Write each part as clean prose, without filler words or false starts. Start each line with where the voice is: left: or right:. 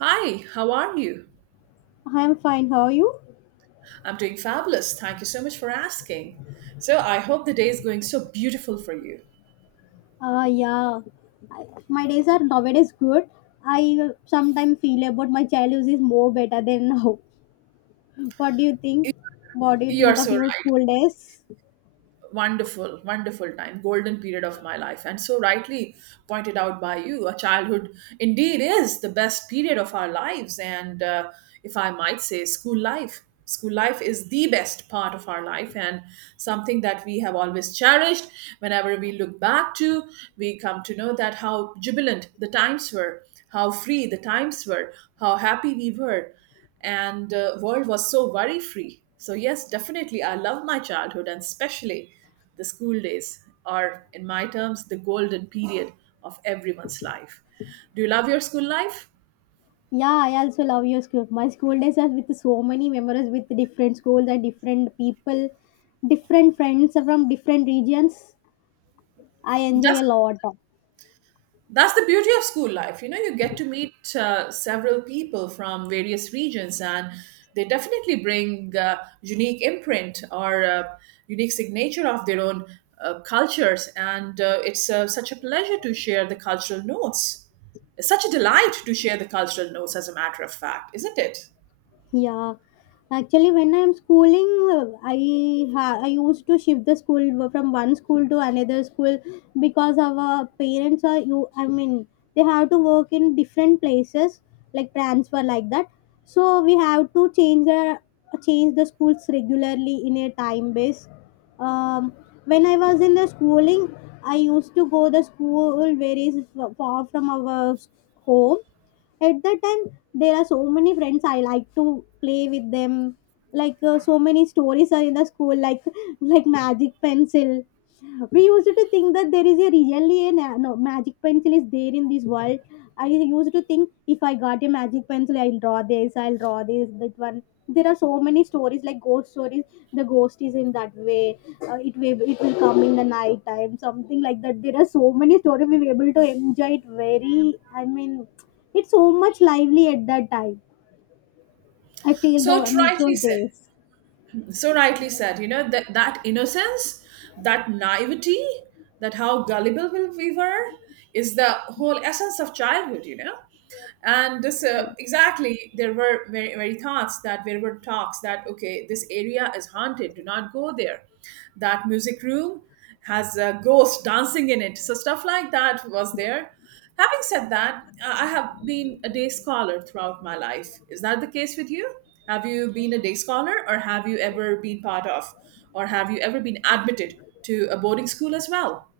right: Hi, how are you?
left: I'm fine. How are you?
right: I'm doing fabulous. Thank you so much for asking. So, I hope the day is going so beautiful for you.
left: Yeah, my days are nowadays good. I sometimes feel about my childhood is more better than now. What do you think?
right: You
left: What do you
right: you are
left: think
right: so
left: of your
right: right.
left: school days?
right: Wonderful time, golden period of my life, and so rightly pointed out by you, a childhood indeed is the best period of our lives. And if I might say, school life is the best part of our life and something that we have always cherished. Whenever we look back to, we come to know that how jubilant the times were, how free the times were, how happy we were. And world was so worry free. So yes, definitely I love my childhood, and especially the school days are in my terms the golden period of everyone's life. Do you love your school life?
left: Yeah, I also love your school. My school days are with so many memories with different schools and different people, different friends from different regions. I enjoy
right: Just
left: a lot.
right: That's the beauty of school life. You know, you get to meet several people from various regions, and they definitely bring unique imprint or unique signature of their own cultures. And it's such a pleasure to share the cultural notes. It's such a delight to share the cultural notes, as a matter of fact, isn't it?
left: Yeah, actually, when I'm schooling, I used to shift the school from one school to another school because our parents are you. I mean, they have to work in different places, like transfer like that. So we have to change the schools regularly in a time base. Um, when I was in the schooling, I used to go the school where is far from our home. At that time there are so many friends I like to play with them, like so many stories are in the school, like like magic pencil. We used to think that there is a really a no magic pencil is there in this world. I used to think if I got a magic pencil, I'll draw this, I'll draw this that one. There are so many stories like ghost stories. The ghost is in that way. It will come in the night time, something like that. There are so many stories we were able to enjoy it, very I mean, it's so much lively at that time. I feel
right: So,
left: though miss
right: tritely
left: those
right: said.
left: days.
right: So rightly said, you know, that innocence, that naivety, that how gullible we were, is the whole essence of childhood, you know. And this, exactly, there were very thoughts, that there were talks that, okay, this area is haunted, do not go there. That music room has a ghost dancing in it, so stuff like that was there. Having said that, I have been a day scholar throughout my life. Is that the case with you? Have you been a day scholar, or have you ever been part of, or have you ever been admitted to a boarding school as well?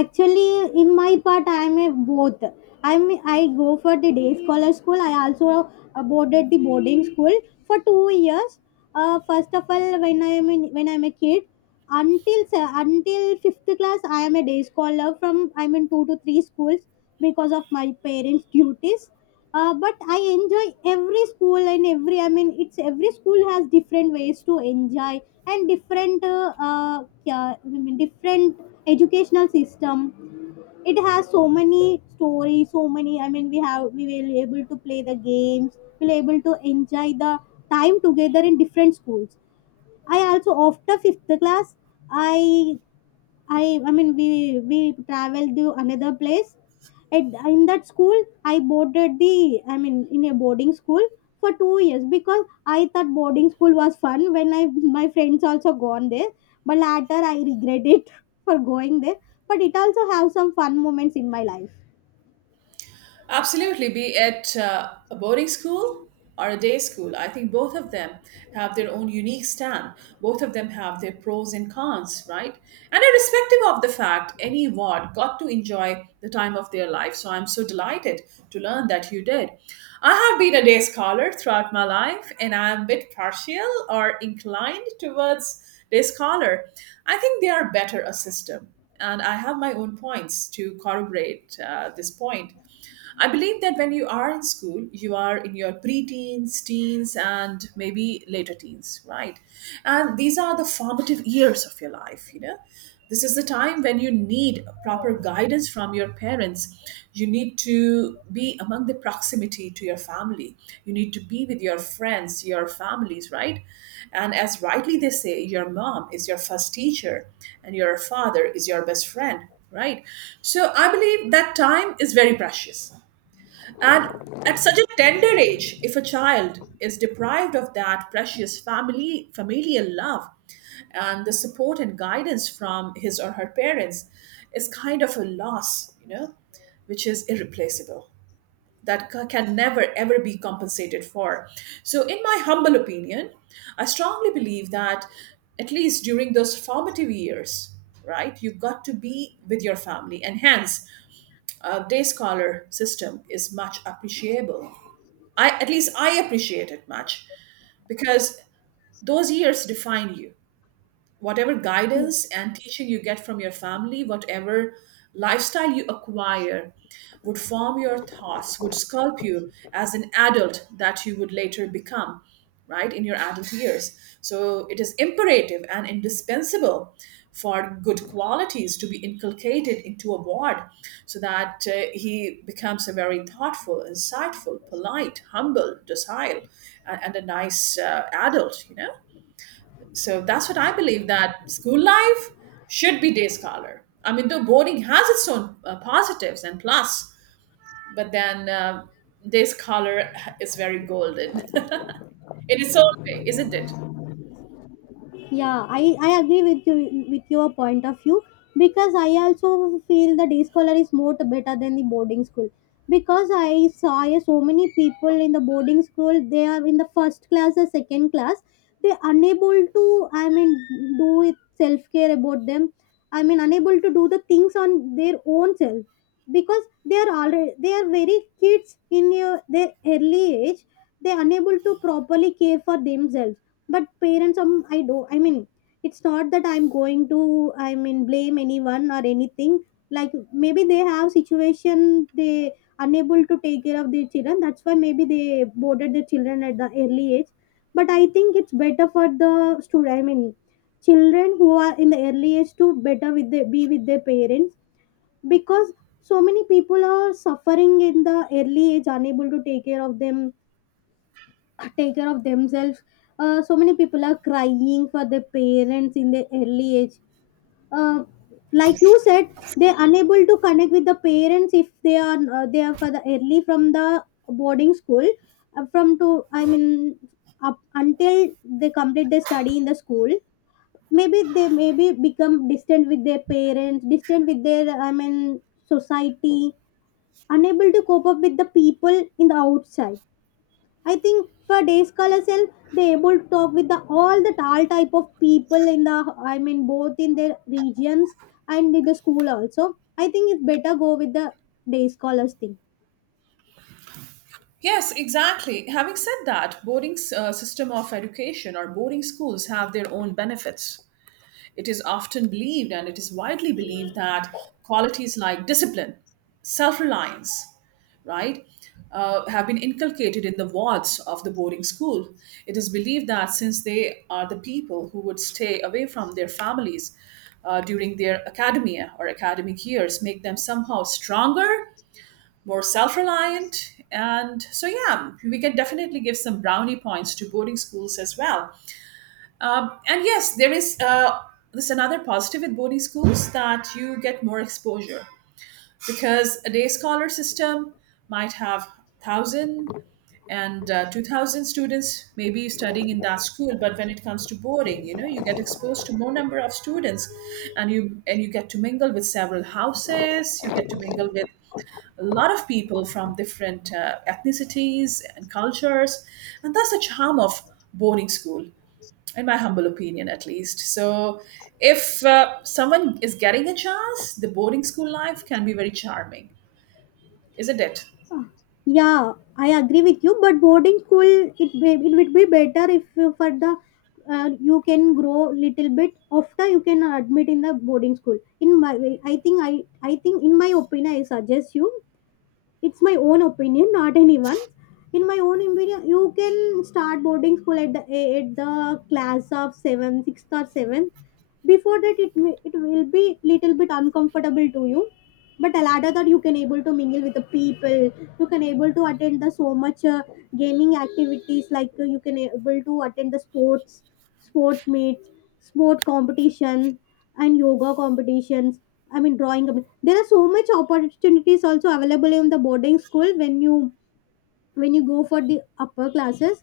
left: Actually, in my part I am a both. i'm I go for the day scholar school. I also boarded the boarding school for 2 years. First of all when I'm a kid, until fifth class, I am a day scholar from I'm in two to three schools because of my parents duties. But I enjoy every school and every I mean it's every school has different ways to enjoy and different yeah, I mean, different educational system. It has so many stories, so many I mean, we will able to play the games, we'll able to enjoy the time together in different schools. I also after fifth class, i I mean we traveled to another place. At in that school, I boarded the I mean in a boarding school for 2 years because I thought boarding school was fun when I my friends also gone there. But later I regret it for going there. But it also have some fun moments in my life.
right: Absolutely, be it a boarding school or a day school, I think both of them have their own unique stand. Both of them have their pros and cons, right? And irrespective of the fact, any ward got to enjoy the time of their life. So I'm so delighted to learn that you did. I have been a day scholar throughout my life, and I'm a bit partial or inclined towards day scholar. I think they are better a system. And I have my own points to corroborate this point. I believe that when you are in school, you are in your preteens, teens, and maybe later teens, right? And these are the formative years of your life, you know. This is the time when you need proper guidance from your parents. You need to be among the proximity to your family. You need to be with your friends, your families, right? And as rightly they say, your mom is your first teacher and your father is your best friend, right? So I believe that time is very precious, and at such a tender age, if a child is deprived of that precious family, familial love, and the support and guidance from his or her parents, is kind of a loss, you know, which is irreplaceable, that can never ever be compensated for. So, in my humble opinion, I strongly believe that at least during those formative years, right, you got to be with your family, and hence day scholar system is much appreciable. I at least I appreciate it much, because those years define you. Whatever guidance and teaching you get from your family, whatever lifestyle you acquire, would form your thoughts, would sculpt you as an adult that you would later become, right, in your adult years. So it is imperative and indispensable for good qualities to be inculcated into a ward, so that he becomes a very thoughtful, insightful, polite, humble, docile, and a nice adult, you know? So that's what I believe, that school life should be day scholar. I mean, though boarding has its own positives and plus, but then day scholar is very golden in its own way, isn't it?
left: Yeah, I agree with you with your point of view because I also feel the day scholar is more better than the boarding school because I saw so many people in the boarding school, they are in the first class or second class, they unable to I mean do it self care about them, I mean unable to do the things on their own self because they are already they are very kids in their early age, they are unable to properly care for themselves. But parents I do I mean, it's not that I'm going to I mean blame anyone or anything, like maybe they have situation, they unable to take care of their children, that's why maybe they boarded their children at the early age. But I think it's better for the student, I mean children who are in the early age to better be with their parents because so many people are suffering in the early age unable to take care of them take care of themselves. So many people are crying for their parents in their early age. Uh, like you said, they're unable to connect with the parents if they are they are for the early from the boarding school from to I mean up until they complete their study in the school. Maybe they maybe become distant with their parents, distant with their I mean society, unable to cope up with the people in the outside. I think for day scholar self, they able to talk with the all type of people in the I mean both in their regions and in the school also. I think it's better go with the day scholars thing.
right: Yes, exactly. Having said that, boarding system of education or boarding schools have their own benefits. It is often believed, and it is widely believed, that qualities like discipline, self reliance, right, have been inculcated in the wards of the boarding school. It is believed that since they are the people who would stay away from their families during their academia or academic years, make them somehow stronger, more self reliant. And so, yeah, we can definitely give some brownie points to boarding schools as well. And yes, there is there's another positive with boarding schools, that you get more exposure, because a day scholar system might have thousand and 2,000 students maybe studying in that school, but when it comes to boarding, you know, you get exposed to more number of students, and you get to mingle with several houses. You get to mingle with a lot of people from different ethnicities and cultures, and that's the charm of boarding school, in my humble opinion at least. So, if someone is getting a chance, the boarding school life can be very charming, isn't it?
left: Yeah, I agree with you. But boarding school, it would be better if you for the you can grow little bit after you can admit in the boarding school. In my way, I think I think in my opinion, I suggest you it's my own opinion not anyone's in my own opinion you can start boarding school at the class of 7 sixth or 7th. Before that it will be little bit uncomfortable to you but later that you can able to mingle with the people. You can able to attend the so much gaming activities like you can able to attend the sports meets, sport competition and yoga competitions, I mean, drawing. a. There are so much opportunities also available in the boarding school when you go for the upper classes.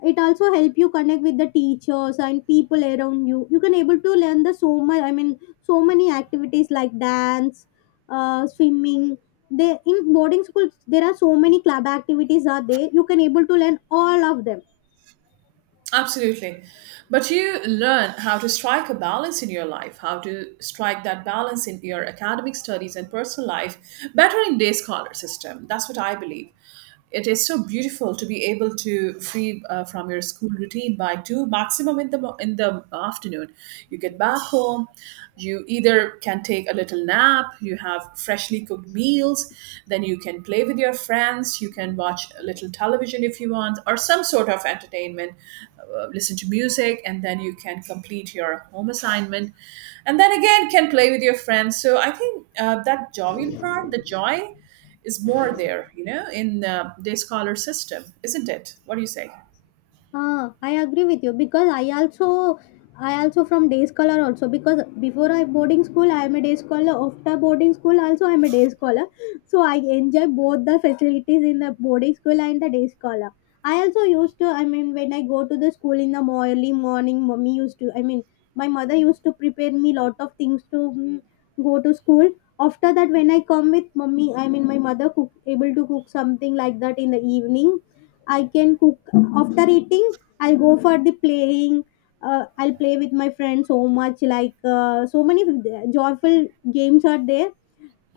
left: It also help you connect with the teachers and people around you. You can able to learn the so much. I mean, so many activities like dance, swimming. They in boarding schools there are so many club activities are there. You can able to learn all of them.
right: Absolutely. But you learn how to strike a balance in your life, how to strike that balance in your academic studies and personal life better in day scholar system. That's what I believe. It is so beautiful to be able to free from your school routine by two maximum in the in the afternoon. You get back home, you either can take a little nap, you have freshly cooked meals, then you can play with your friends, you can watch a little television if you want, or some sort of entertainment, listen to music, and then you can complete your home assignment, and then again can play with your friends. So I think, that jovial part, the joy, is more there, you know, in day scholar system, isn't it? What do you say?
left: Ah, I agree with you because I also from day scholar also because before I boarding school I am a day scholar, after boarding school also I am a day scholar, so I enjoy both the facilities in the boarding school and the day scholar. I also used to I mean when I go to the school in the early morning mommy used to I mean my mother used to prepare me lot of things to go to school. After that when I come with mommy I mean my mother cook able to cook something like that in the evening I can cook after eating I'll go for the playing I'll play with my friends so much like so many joyful games are there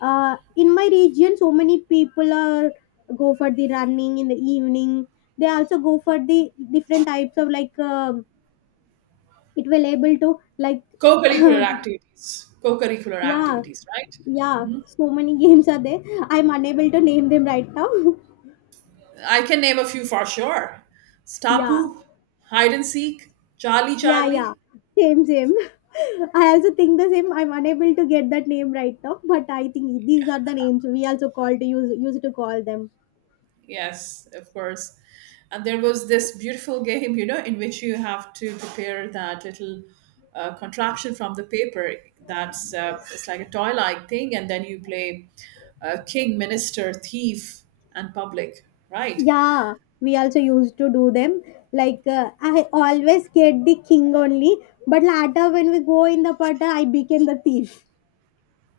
left: in my region so many people are go for the running in the evening. They also go for the different types of like it will able to like
right: co-curricular activities co-curricular
left: yeah,
right: activities right?
left: yeah, so many games are there. I'm unable to name them right now
right: I can name a few for sure.
left: yeah.
right: Stapu, Hide and Seek, Charlie
left: Yeah,
right: Charlie.
left: yeah. Same, same. I also think the same. I'm unable to get that name right now, but I think these are the names we also call to use to call them.
right: Yes, of course. And there was this beautiful game, you know, in which you have to prepare that little contraption from the paper. That's it's like a toy-like thing, and then you play king, minister, thief, and public, right?
left: Yeah, we also used to do them. Like I always get the king only, but later when we go in the pata, I became the thief.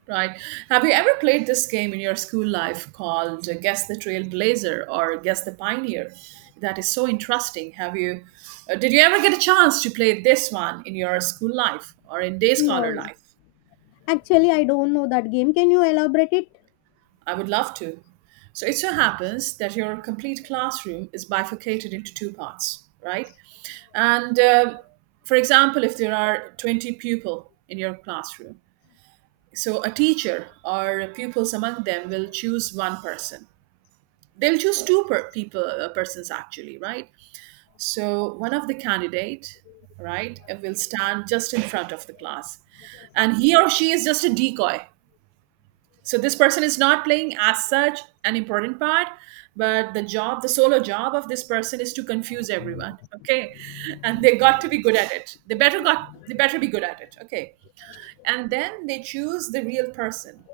right: Right. Have you ever played this game in your school life called Guess the Trailblazer or Guess the Pioneer? That is so interesting. Have you? Did you ever get a chance to play this one in your school life or in day
left: No,
right: scholar
left: no.
right: life?
left: Actually, I don't know that game. Can you elaborate it?
right: I would love to. So it so happens that your complete classroom is bifurcated into two parts, right? And for example, if there are 20 people in your classroom, so a teacher or pupils among them will choose one person. They'll choose people, persons actually, right? So one of the candidate, right, will stand just in front of the class, and he or she is just a decoy. So this person is not playing as such an important part, but the job, the solo job of this person, is to confuse everyone, okay? And they got to be good at it, they better be good at it, okay? And then they choose the real person,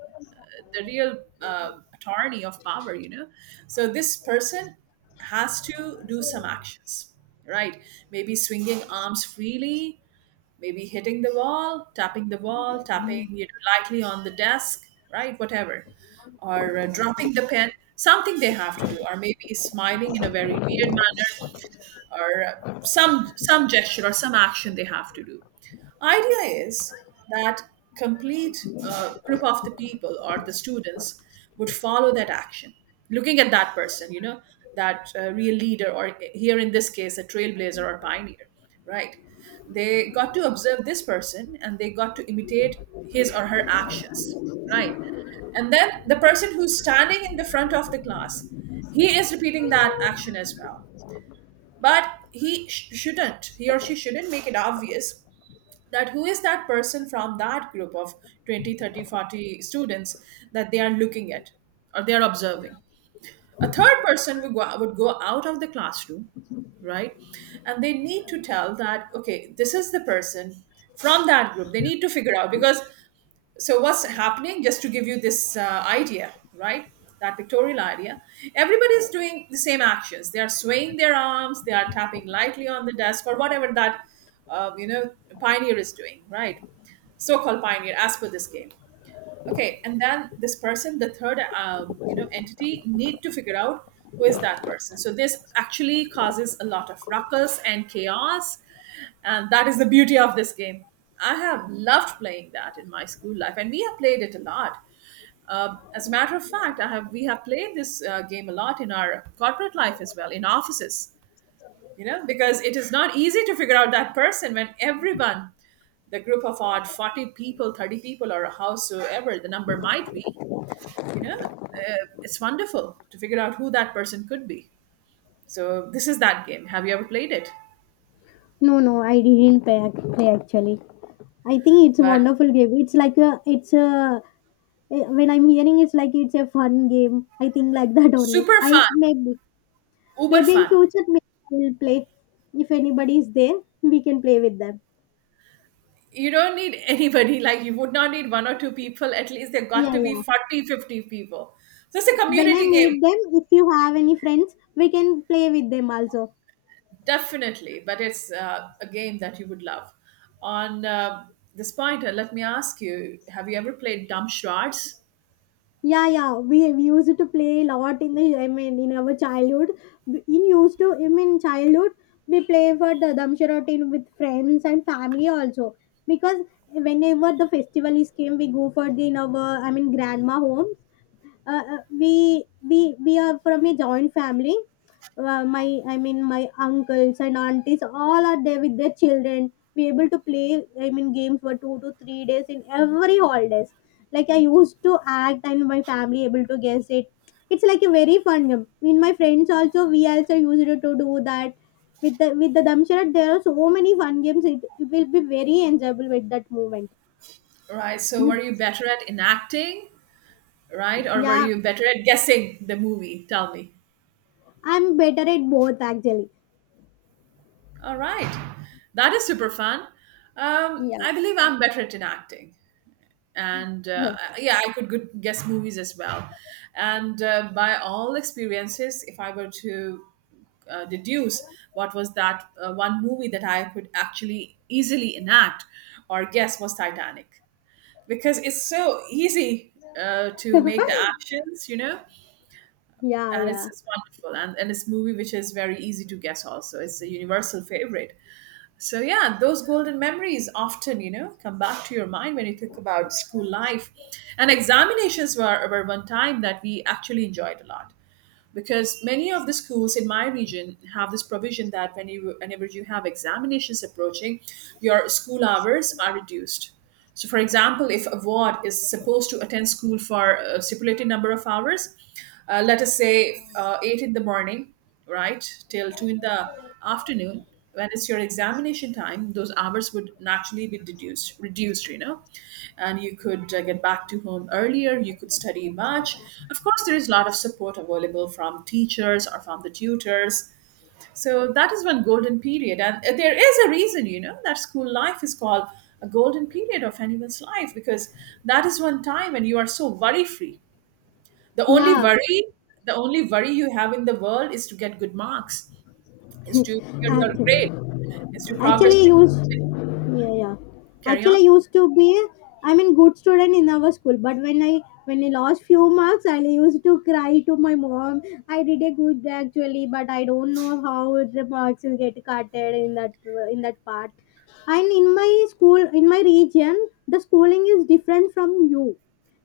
right: the real, tyranny of power, you know. So this person has to do some actions, right? Maybe swinging arms freely, maybe hitting the wall, tapping the wall, tapping, you know, lightly on the desk, right, whatever. Or dropping the pen, something they have to do, or maybe smiling in a very weird manner, or some gesture or some action they have to do. Idea is that complete group of the people or the students would follow that action, looking at that person, you know, that real leader, or here in this case, a trailblazer or pioneer, right? They got to observe this person, and they got to imitate his or her actions, right? And then the person who's standing in the front of the class, he is repeating that action as well, but shouldn't, he or she shouldn't make it obvious that who is that person from that group of 20, 30, 40 students that they are looking at or they are observing. A third person would would go out of the classroom, right, and they need to tell that, okay, this is the person from that group they need to figure out, because, so what's happening, just to give you this idea, right, that pictorial idea, everybody's doing the same actions, they are swaying their arms, they are tapping lightly on the desk, or whatever that you know, pioneer is doing, right? So-called pioneer, as per this game. Okay, and then This person, the third entity, need to figure out who is that person. So this actually causes a lot of ruckus and chaos, and that is the beauty of this game. I have loved playing that in my school life and we have played it a lot. As a matter of fact, I have we have played this game a lot in our corporate life as well, in offices, you know, because it is not easy to figure out that person when everyone, the group of odd 40 people, 30 people, or howsoever the number might be, you know, it's wonderful to figure out who that person could be. So this is that game. Have you ever played it?
left: No, no, I didn't play actually. I think it's a
right: But
left: wonderful game. It's like a, it's a. When I'm hearing it's like it's a fun game. I think like that only.
right: super fun,
left: I maybe
right: uber
left: in
right: fun.
left: future maybe we'll play if anybody is there, we can play with them.
right: You don't need anybody, like you would not need one or two people, at least there got
left: Yeah,
right: to be
left: yeah.
right: 40, 50 people. So it's a
left: When I
right: community game.
left: meet them, if you have any friends, we can play with them also.
right: Definitely, but it's a game that you would love. On this point, let me ask you, have you ever played dumb charades?
left: Yeah, yeah. We used to play a lot in the I mean in our childhood. In used to I mean childhood, we play for the Damshara routine with friends and family also because whenever the festival is came, we go for the in our I mean grandma home uh, uh, we we we are from a joint family. My I mean my uncles and aunties all are there with their children be able to play I mean games for 2 to 3 days in every holidays like I used to act and my family able to guess it. It's like a very fun game in my friends also we also used to do that with the damshara there are so many fun games it will be very enjoyable with that moment.
right: Right, so
left: You.
right: were you better at enacting, right? Or were
left: Yeah,
right: you better at guessing the movie? Tell me.
left: I'm better at both actually.
right: All right. That is super fun.
left: Yeah,
right: I believe I'm better at enacting. And yeah, I could good guess movies as well. And by all experiences, if I were to deduce what was that one movie that I could actually easily enact or guess, was Titanic. Because it's so easy to
left: yeah,
right: make the actions, you know, and it's,
left: yeah,
right: it's wonderful, and it's movie which is very easy to guess, also it's a universal favorite. So yeah, those golden memories often, you know, come back to your mind when you think about school life. And examinations were one time that we actually enjoyed a lot, because many of the schools in my region have this provision that when you, whenever you have examinations approaching, your school hours are reduced. So, for example, if a ward is supposed to attend school for a stipulated number of hours, let us say 8 in the morning, right till 2 in the afternoon, when it's your examination time, those hours would naturally be deduced, reduced, you know, and you could get back to home earlier, you could study much. Of course, there is a lot of support available from teachers or from the tutors. So that is one golden period, and there is a reason, you know, that school life is called a golden period of anyone's life, because that is one time when you are so worry free. the only
left: yeah.
right: worry the only worry you have in the world is to get good marks, is to clear your grade,
left: Actually,
right: is to progress
left: actually
right: to,
left: used. Yeah, yeah.
right: carry on.
left: Actually, I used to be. I mean, good student in our school. But when I lost few marks, I used to cry to my mom. I did a good actually, but I don't know how the marks will get cutted in that part. And in my school, in my region, the schooling is different from you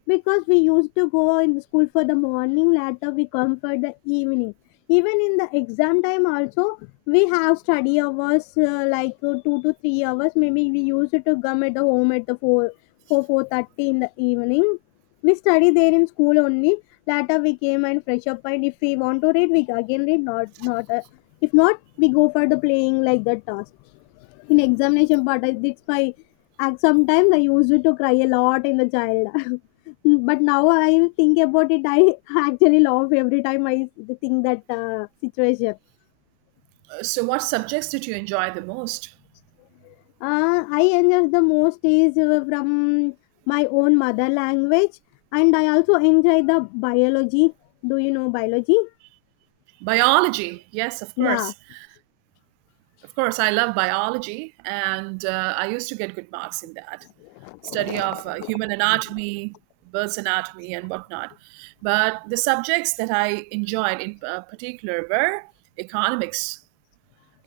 left: Because we used to go in school for the morning, later we come for the evening, even in the exam time also we have study hours like 2 to 3 hours. Maybe we used to come at the home at the four thirty in the evening. We study there in school only, later we came and fresh up, and if we want to read we again read, not not if not we go for the playing, like that task in examination. But it's my act, sometimes I used to cry a lot in the child. But now I think about it, I actually laugh every time I think that situation.
right: So, what subjects did you enjoy the most?
left: I enjoy the most is from my own mother language, and I also enjoy the biology. Do you know biology?
right: Biology, yes, of
left: Yeah.
right: course. Of course, I love biology, and I used to get good marks in that, study of human anatomy, bird's anatomy, and whatnot. But the subjects that I enjoyed in particular were economics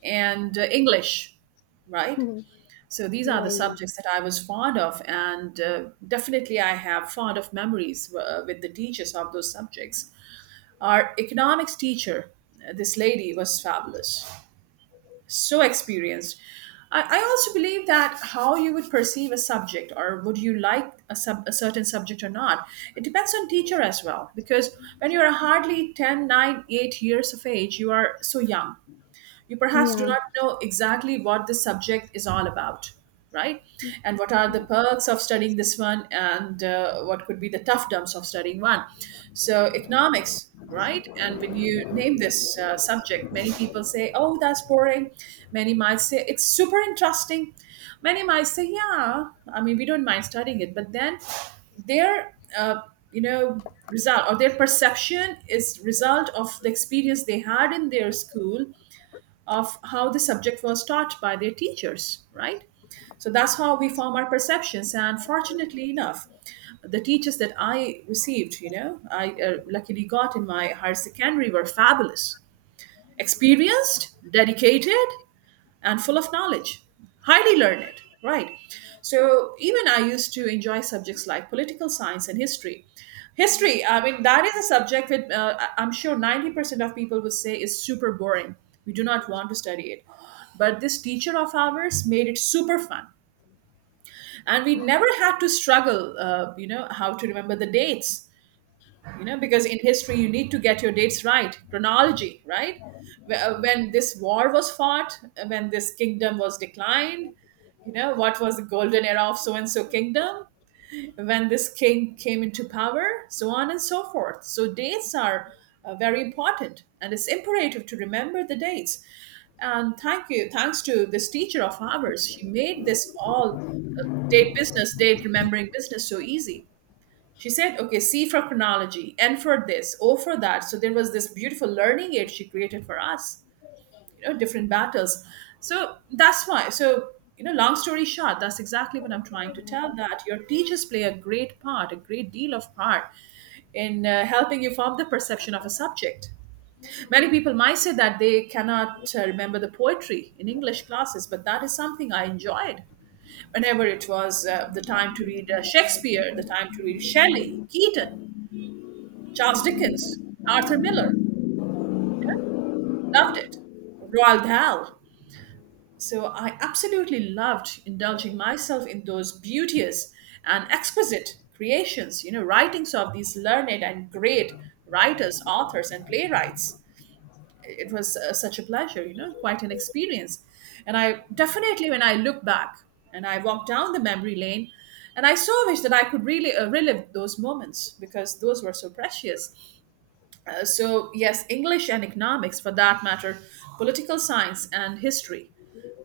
right: and English, right? So these are the
left: Yeah, yeah,
right: subjects that I was fond of, and definitely I have fond of memories with the teachers of those subjects. Our economics teacher, this lady, was fabulous, so experienced. I also believe that how you would perceive a subject, or would you like a, sub, a certain subject or not, it depends on teacher as well. Because when you are hardly ten, nine, 8 years of age, you are so young, you perhaps do
left: yeah.
right: not know exactly what the subject is all about, right, and what are the perks of studying this one, and what could be the tough dumps of studying one. So economics, right, and when you name this subject, many people say, oh, that's boring. Many might say it's super interesting. Many might say, yeah, I mean, we don't mind studying it, but then their you know result, or their perception, is result of the experience they had in their school, of how the subject was taught by their teachers, right? So that's how we form our perceptions. And fortunately enough, the teachers that I received, you know, I luckily got in my higher secondary, were fabulous, experienced, dedicated, and full of knowledge, highly learned, right? So even I used to enjoy subjects like political science and history. History, I mean, that is a subject that I'm sure 90% of people would say is super boring. We do not want to study it. But this teacher of ours made it super fun. And we never had to struggle, you know, how to remember the dates, you know, because in history you need to get your dates right, chronology right. When this war was fought, when this kingdom was declined, you know, what was the golden era of so and so kingdom, when this king came into power, so on and so forth. So dates are very important, and it's imperative to remember the dates. And thank you, thanks to this teacher of ours, she made this all date business, date remembering business, so easy. She said, okay, C for chronology, N for this, O for that. So there was this beautiful learning aid she created for us, you know, different battles. So that's why. So, you know, long story short, that's exactly what I'm trying to tell, that your teachers play a great part, a great deal of part in helping you form the perception of a subject. Many people might say that they cannot remember the poetry in English classes, but that is something I enjoyed. Whenever it was the time to read Shakespeare, the time to read Shelley, Keaton, Charles Dickens, Arthur Miller, loved it. Roald Dahl. So I absolutely loved indulging myself in those beauteous and exquisite creations, you know, writings of these learned and great writers, authors, and playwrights. It was such a pleasure, you know, quite an experience. And I definitely, when I look back and I walk down the memory lane, and I so wish that I could really relive those moments, because those were so precious. So yes, English and economics, for that matter, political science and history,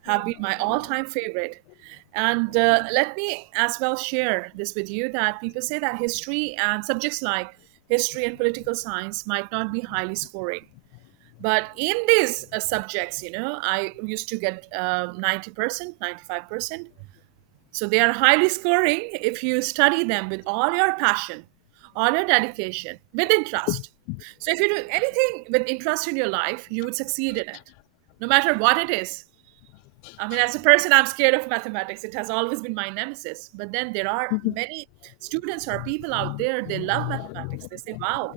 right: have been my all-time favorite. And let me as well share this with you, that people say that history and subjects like history and political science might not be highly scoring, but in these subjects, you know, I used to get 90% 95%. So they are highly scoring if you study them with all your passion, all your dedication, with interest. So if you do anything with interest in your life, you would succeed in it, no matter what it is. I mean, as a person, I'm scared of mathematics. It has always been my nemesis. But then there are many students or people out there, they love mathematics. They say, wow,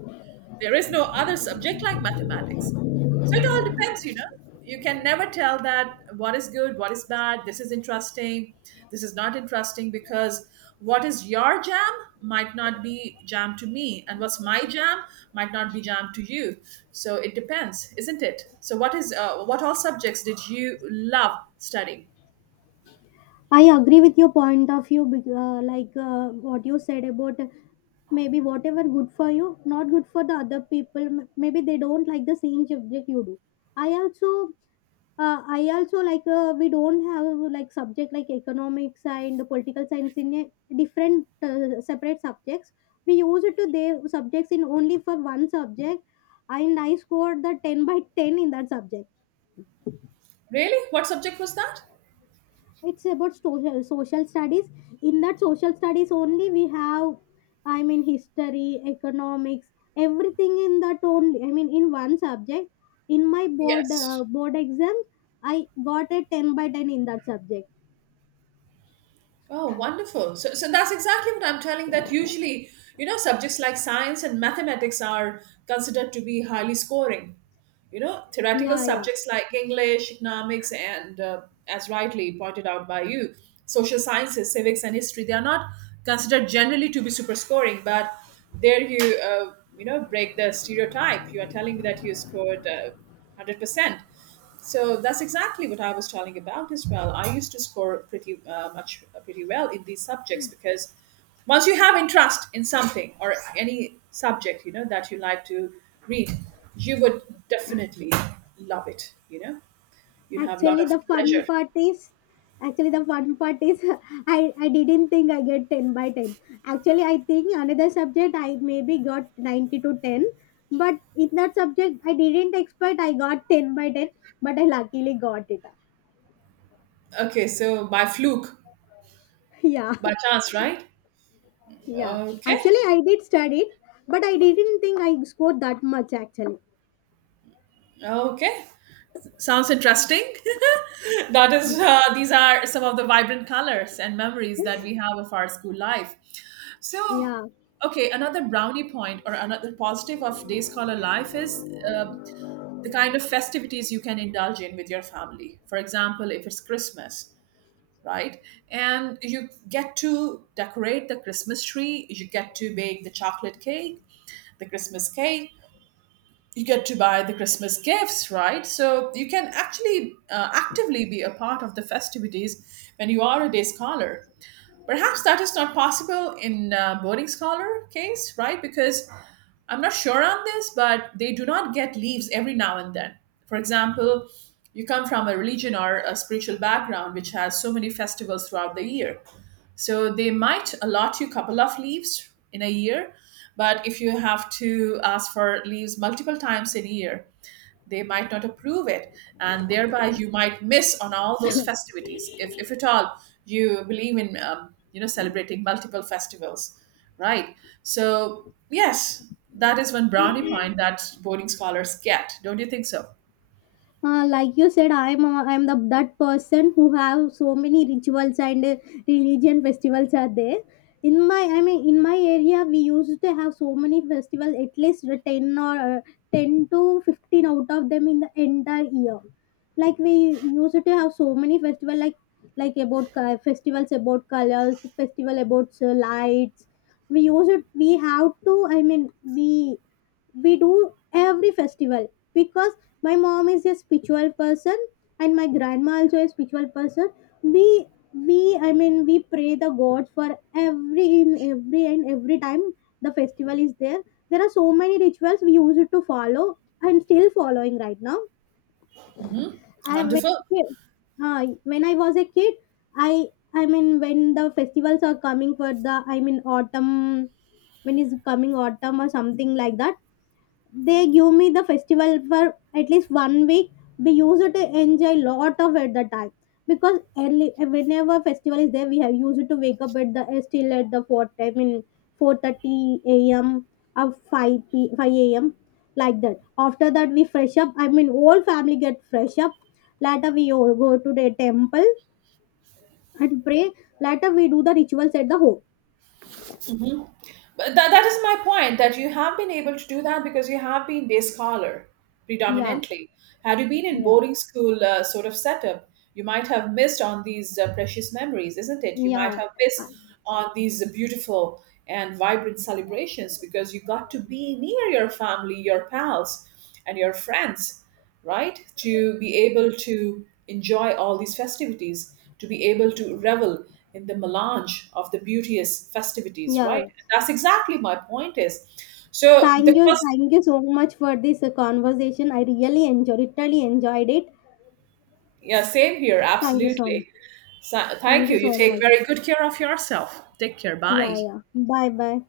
right: there is no other subject like mathematics. So it all depends, you know. You can never tell that what is good, what is bad, this is interesting, this is not interesting, because what is your jam might not be jam to me, and what's my jam might not be jam to you. So it depends, isn't it? So what is what all subjects did you love studying?
left: I agree with your point of view, like what you said about maybe whatever good for you, not good for the other people. Maybe they don't like the same subject you do. I also, I also like, we don't have like subject like economics and political science in a different separate subjects. We use it to their subjects in only for one subject, and I scored the ten by ten in that subject.
right: Really? What subject was that?
left: It's about social studies. In that social studies only we have, I mean, history, economics, everything in that only, I mean, in one subject. In my
right: Yes.
left: board exam I got a 10 by 10 in that subject.
right: Oh, wonderful. So, so that's exactly what I'm telling, that usually, you know, subjects like science and mathematics are considered to be highly scoring. You know, theoretical
left: Yeah, yeah.
right: subjects like English, economics, and as rightly pointed out by you, social sciences, civics, and history, they are not considered generally to be super scoring, but there you, you know, break the stereotype. You are telling me that you scored 100%. So that's exactly what I was telling about as well. I used to score pretty pretty well in these subjects, because once you have interest in something or any subject, you know that you like to read, you would definitely love it. You know, you'd have a lot
left: Actually,
right: of
left: the fun
right: pleasure.
left: part is Actually, the fun part is, I didn't think I get ten by ten. Actually, I think another subject I maybe got 90 to ten, but in that subject I didn't expect, I got ten by ten, but I luckily got it.
right: Okay, so by fluke,
left: Yeah,
right: by chance, right?
left: yeah.
right: Okay,
left: Actually, I did study, but I didn't think I scored that much. Actually,
right: okay, sounds interesting. That is, these are some of the vibrant colors and memories that we have of our school life. So,
left: yeah.
right: okay, another brownie point or another positive of day scholar life is the kind of festivities you can indulge in with your family. For example, if it's Christmas, right? And you get to decorate the Christmas tree, you get to bake the chocolate cake, the Christmas cake. You get to buy the Christmas gifts, right? So you can actually actively be a part of the festivities when you are a day scholar. Perhaps that is not possible in boarding scholar case, right? Because I'm not sure on this, but they do not get leaves every now and then. For example, you come from a religion or a spiritual background which has so many festivals throughout the year. So they might allot you a couple of leaves in a year, but if you have to ask for leaves multiple times in a year, they might not approve it, and thereby you might miss on all those festivities, if at all you believe in you know, celebrating multiple festivals, right? So yes, that is one brownie point that boarding scholars get, don't you think so?
left: Like you said, I am the that person who have so many rituals and religion festivals are there. In my I mean, in my area we used to have so many festivals, at least 10, or 10 to 15 out of them in the entire year. Like we used to have so many festivals, like about festivals about colors, festival about lights. we used we have to, I mean, we we do every festival because my mom is a spiritual person, and my grandma also a spiritual person. we we, I mean, we pray the god for every, in every and every time the festival is there. There are so many rituals we used to follow and still following right now.
right: Hmm,
left: I when I
right: wonderful.
left: kid- When I was a kid, i I mean, when the festivals are coming for the, I mean, autumn, when is coming autumn or something like that, they give me the festival for at least one week. We used to enjoy lot of at the time, because early whenever festival is there, we have used to wake up at the still at the four time in 4:30 a.m. or five a.m., like that. After that, we fresh up. I mean, whole family get fresh up. Later, we all go to the temple and pray. Later, we do the rituals at the home.
right: But that is my point, that you have been able to do that because you have been day scholar
left: Yeah,
right: predominantly. Had you been in
left: yeah,
right: boarding school sort of setup, you might have missed on these precious memories, isn't it? You might
left: yeah,
right: have missed on these beautiful and vibrant celebrations, because you got to be near your family, your pals, and your friends, right? To be able to enjoy all these festivities, to be able to revel in the melange of the beauteous festivities,
left: yeah,
right: right?
left: yeah.
right: That's exactly my point is. So the first,
left: Thank you so much for this conversation. I really really enjoyed it.
right: yeah, same here,
left: Thank you so
right: absolutely.
left: much.
right: So, thank
left: Thank
right: you.
left: you
right: You
left: so
right: take
left: much.
right: very good care of yourself. Take care. Bye.
left: Yeah, yeah. Bye, bye.